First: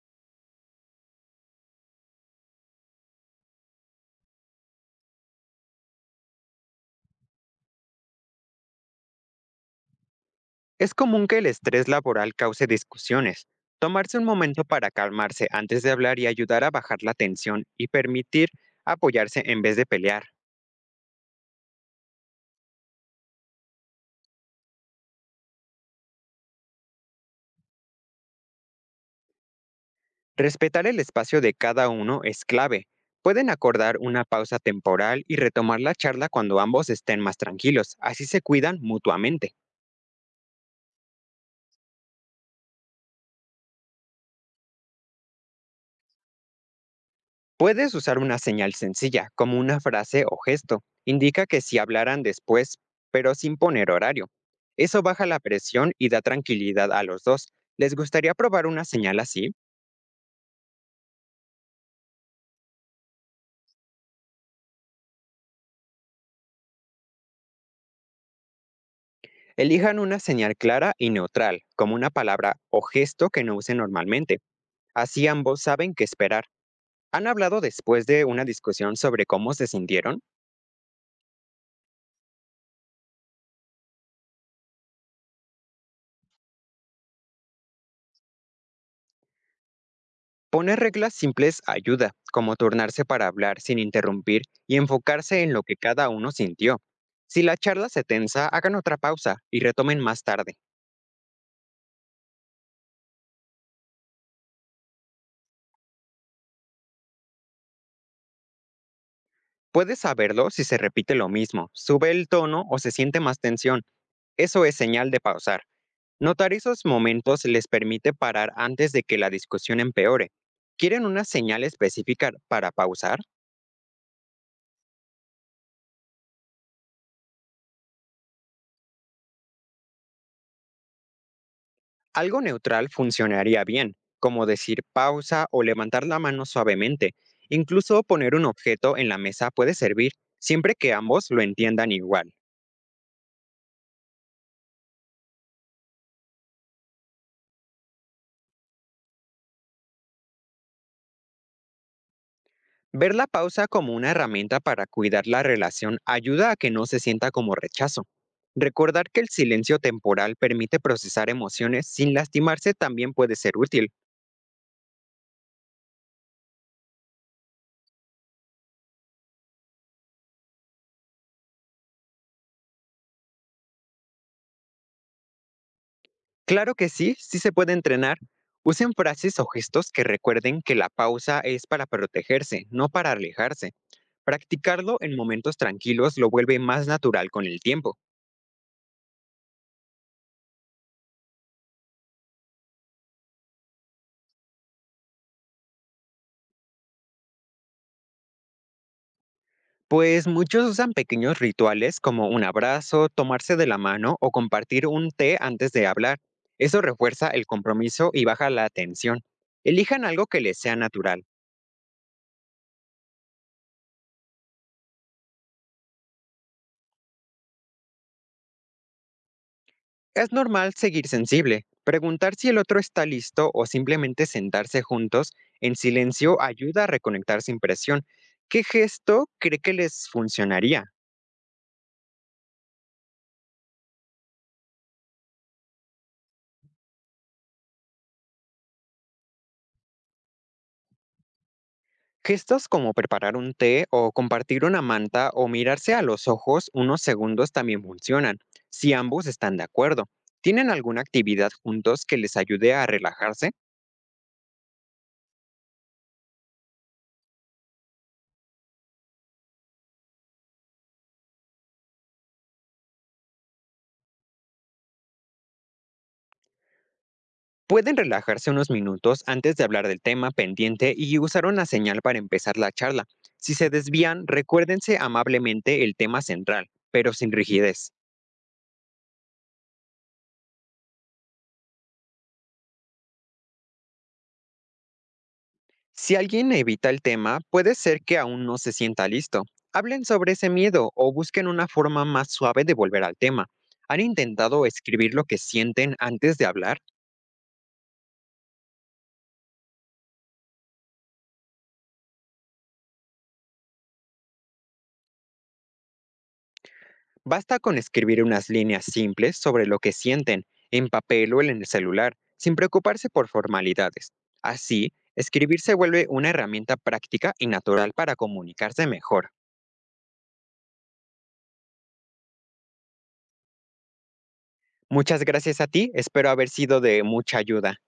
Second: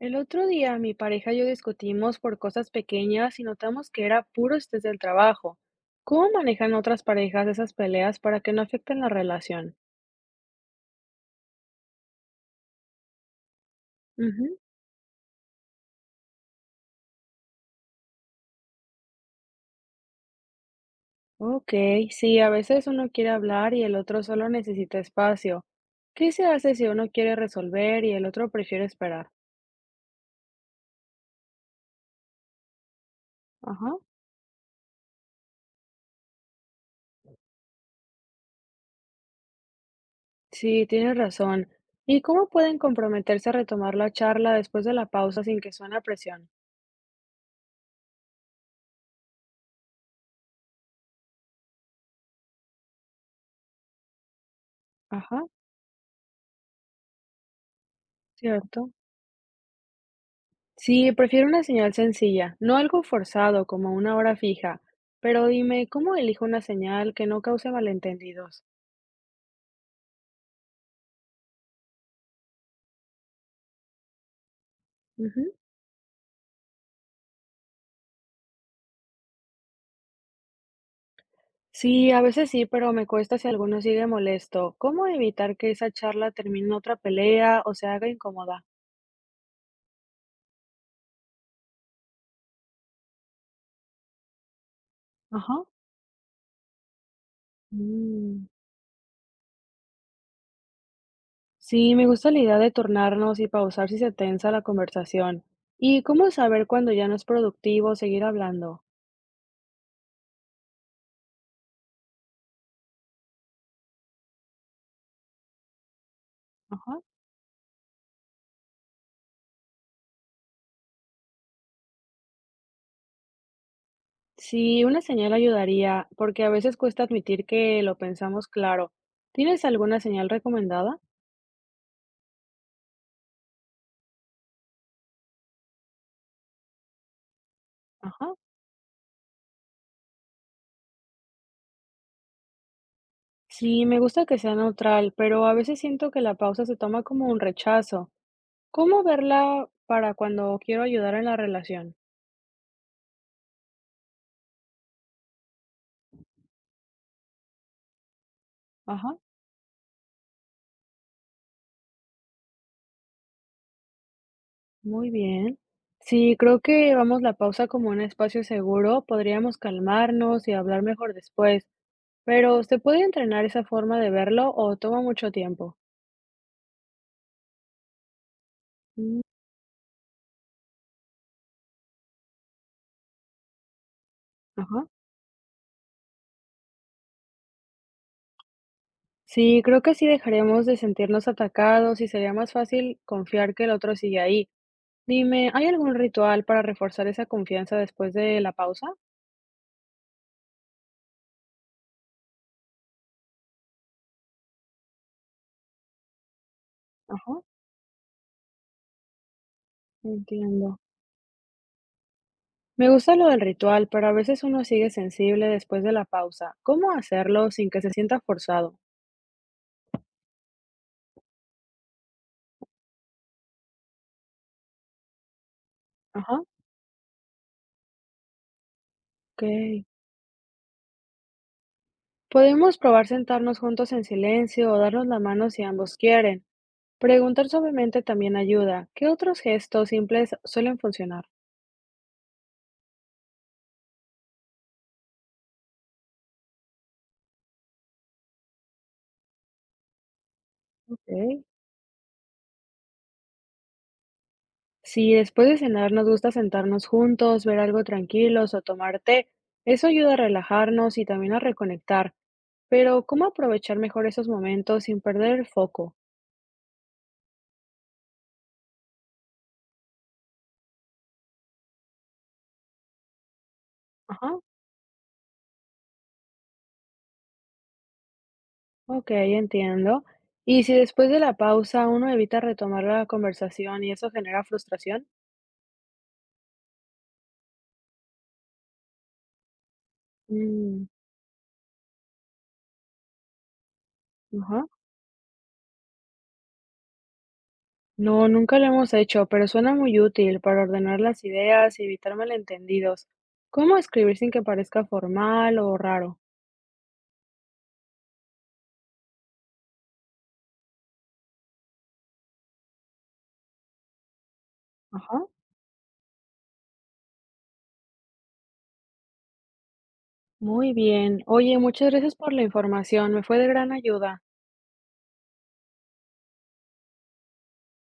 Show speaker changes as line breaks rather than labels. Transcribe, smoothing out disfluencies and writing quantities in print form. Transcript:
El otro día mi pareja y yo discutimos por cosas pequeñas y notamos que era puro estrés del trabajo. ¿Cómo manejan otras parejas esas peleas para que no afecten la relación?
Es común que el estrés laboral cause discusiones. Tomarse un
Ujú.
momento para calmarse antes de hablar y ayudar a bajar la tensión y permitir apoyarse en vez de pelear.
Ok, sí, a veces uno quiere hablar y el otro solo necesita espacio. ¿Qué se hace si uno quiere resolver y el otro prefiere esperar?
Respetar el espacio de cada uno es clave. Pueden
Ajá.
acordar una pausa temporal y retomar la charla cuando ambos estén más tranquilos. Así se cuidan mutuamente.
Sí, tienes razón. ¿Y cómo pueden comprometerse a retomar la charla después de la pausa sin que suene a presión?
Puedes usar una señal sencilla, como una frase o gesto. Indica que si hablaran después, pero sin poner horario. Eso baja la
Ajá,
presión y da tranquilidad a los dos. ¿Les gustaría probar una
cierto.
señal así?
Sí, prefiero una señal sencilla, no algo forzado como una hora fija, pero dime, ¿cómo elijo una señal que no cause malentendidos?
Elijan una señal clara y neutral, como una palabra o gesto que no usen normalmente. Así
Ujú.
ambos saben qué esperar. ¿Han hablado después de una discusión sobre cómo se sintieron?
Sí, a veces sí, pero me cuesta si alguno sigue molesto. ¿Cómo evitar que esa charla termine en otra pelea o se haga incómoda?
Poner reglas simples ayuda, como turnarse para hablar sin interrumpir y enfocarse en lo
Ajá.
que cada uno sintió. Si la charla se tensa,
Mm.
hagan otra pausa y retomen más tarde.
Sí, me gusta la idea de tornarnos y pausar si se tensa la conversación. ¿Y cómo saber cuándo ya no es productivo seguir hablando?
Puedes saberlo si se repite lo mismo, sube el tono o se siente más tensión. Eso es señal de pausar. Notar esos
Ajá.
momentos les permite parar antes de que la discusión empeore. ¿Quieren una señal específica para pausar?
Sí, una señal ayudaría, porque a veces cuesta admitir que lo pensamos claro. ¿Tienes alguna señal recomendada?
Algo neutral funcionaría bien, como decir pausa o levantar la mano suavemente. Incluso
Ajá.
poner un objeto en la mesa puede servir, siempre que ambos lo entiendan igual.
Sí, me gusta que sea neutral, pero a veces siento que la pausa se toma como un rechazo. ¿Cómo verla para cuando quiero ayudar en la relación?
Ver la pausa como una herramienta para cuidar la relación ayuda a que no se sienta como rechazo. Recordar
Ajá,
que el silencio temporal permite procesar emociones sin lastimarse también puede ser útil.
muy bien. Sí, creo que vamos la pausa como un espacio seguro, podríamos calmarnos y hablar mejor después, pero ¿se puede entrenar esa forma de verlo o toma mucho tiempo?
Claro que sí, sí se puede entrenar. Usen
Mm.
frases o gestos que recuerden que la pausa es para protegerse, no para alejarse.
Ajá.
Practicarlo en momentos tranquilos lo vuelve más natural con el tiempo,
Sí, creo que así dejaremos de sentirnos atacados y sería más fácil confiar que el otro sigue ahí. Dime, ¿hay algún ritual para reforzar esa confianza después de la pausa?
pues muchos usan pequeños rituales como un abrazo, tomarse de la mano o compartir un té antes de hablar. Eso refuerza
Ajá,
el compromiso y baja la tensión. Elijan algo que les sea
entiendo.
natural.
Me gusta lo del ritual, pero a veces uno sigue sensible después de la pausa. ¿Cómo hacerlo sin que se sienta forzado?
Es normal seguir sensible, preguntar si el otro está listo o simplemente sentarse juntos en silencio
Ajá,
ayuda a reconectar sin presión. ¿Qué gesto cree que
ok.
les funcionaría?
Podemos probar sentarnos juntos en silencio o darnos la mano si ambos quieren. Preguntar suavemente también ayuda. ¿Qué otros gestos simples suelen funcionar?
Gestos como preparar un té o compartir una manta o mirarse a los ojos unos segundos también funcionan, si ambos están de acuerdo. ¿Tienen alguna
Ok.
actividad juntos que les ayude a relajarse?
Si después de cenar nos gusta sentarnos juntos, ver algo tranquilos o tomar té, eso ayuda a relajarnos y también a reconectar. Pero, ¿cómo aprovechar mejor esos momentos sin perder el foco?
Pueden relajarse unos minutos antes de hablar del tema pendiente y usar una señal para empezar la charla. Si se desvían,
Ajá,
recuérdense amablemente el tema central, pero sin rigidez.
ok, entiendo. ¿Y si después de la pausa uno evita retomar la conversación y eso genera frustración?
Si alguien evita el tema, puede ser que aún no se sienta listo. Hablen sobre ese
Mm,
miedo o busquen una forma más suave de volver al tema. ¿Han intentado
ajá.
escribir lo que sienten antes de hablar?
No, nunca lo hemos hecho, pero suena muy útil para ordenar las ideas y evitar malentendidos. ¿Cómo escribir sin que parezca formal o raro?
Basta con escribir unas líneas simples sobre lo que sienten, en papel o en el celular, sin preocuparse por formalidades. Así,
Ajá.
escribir se vuelve una herramienta práctica y natural para comunicarse mejor.
Muy bien. Oye, muchas gracias por la información, me fue de gran ayuda.
Muchas gracias a ti, espero haber sido de mucha ayuda.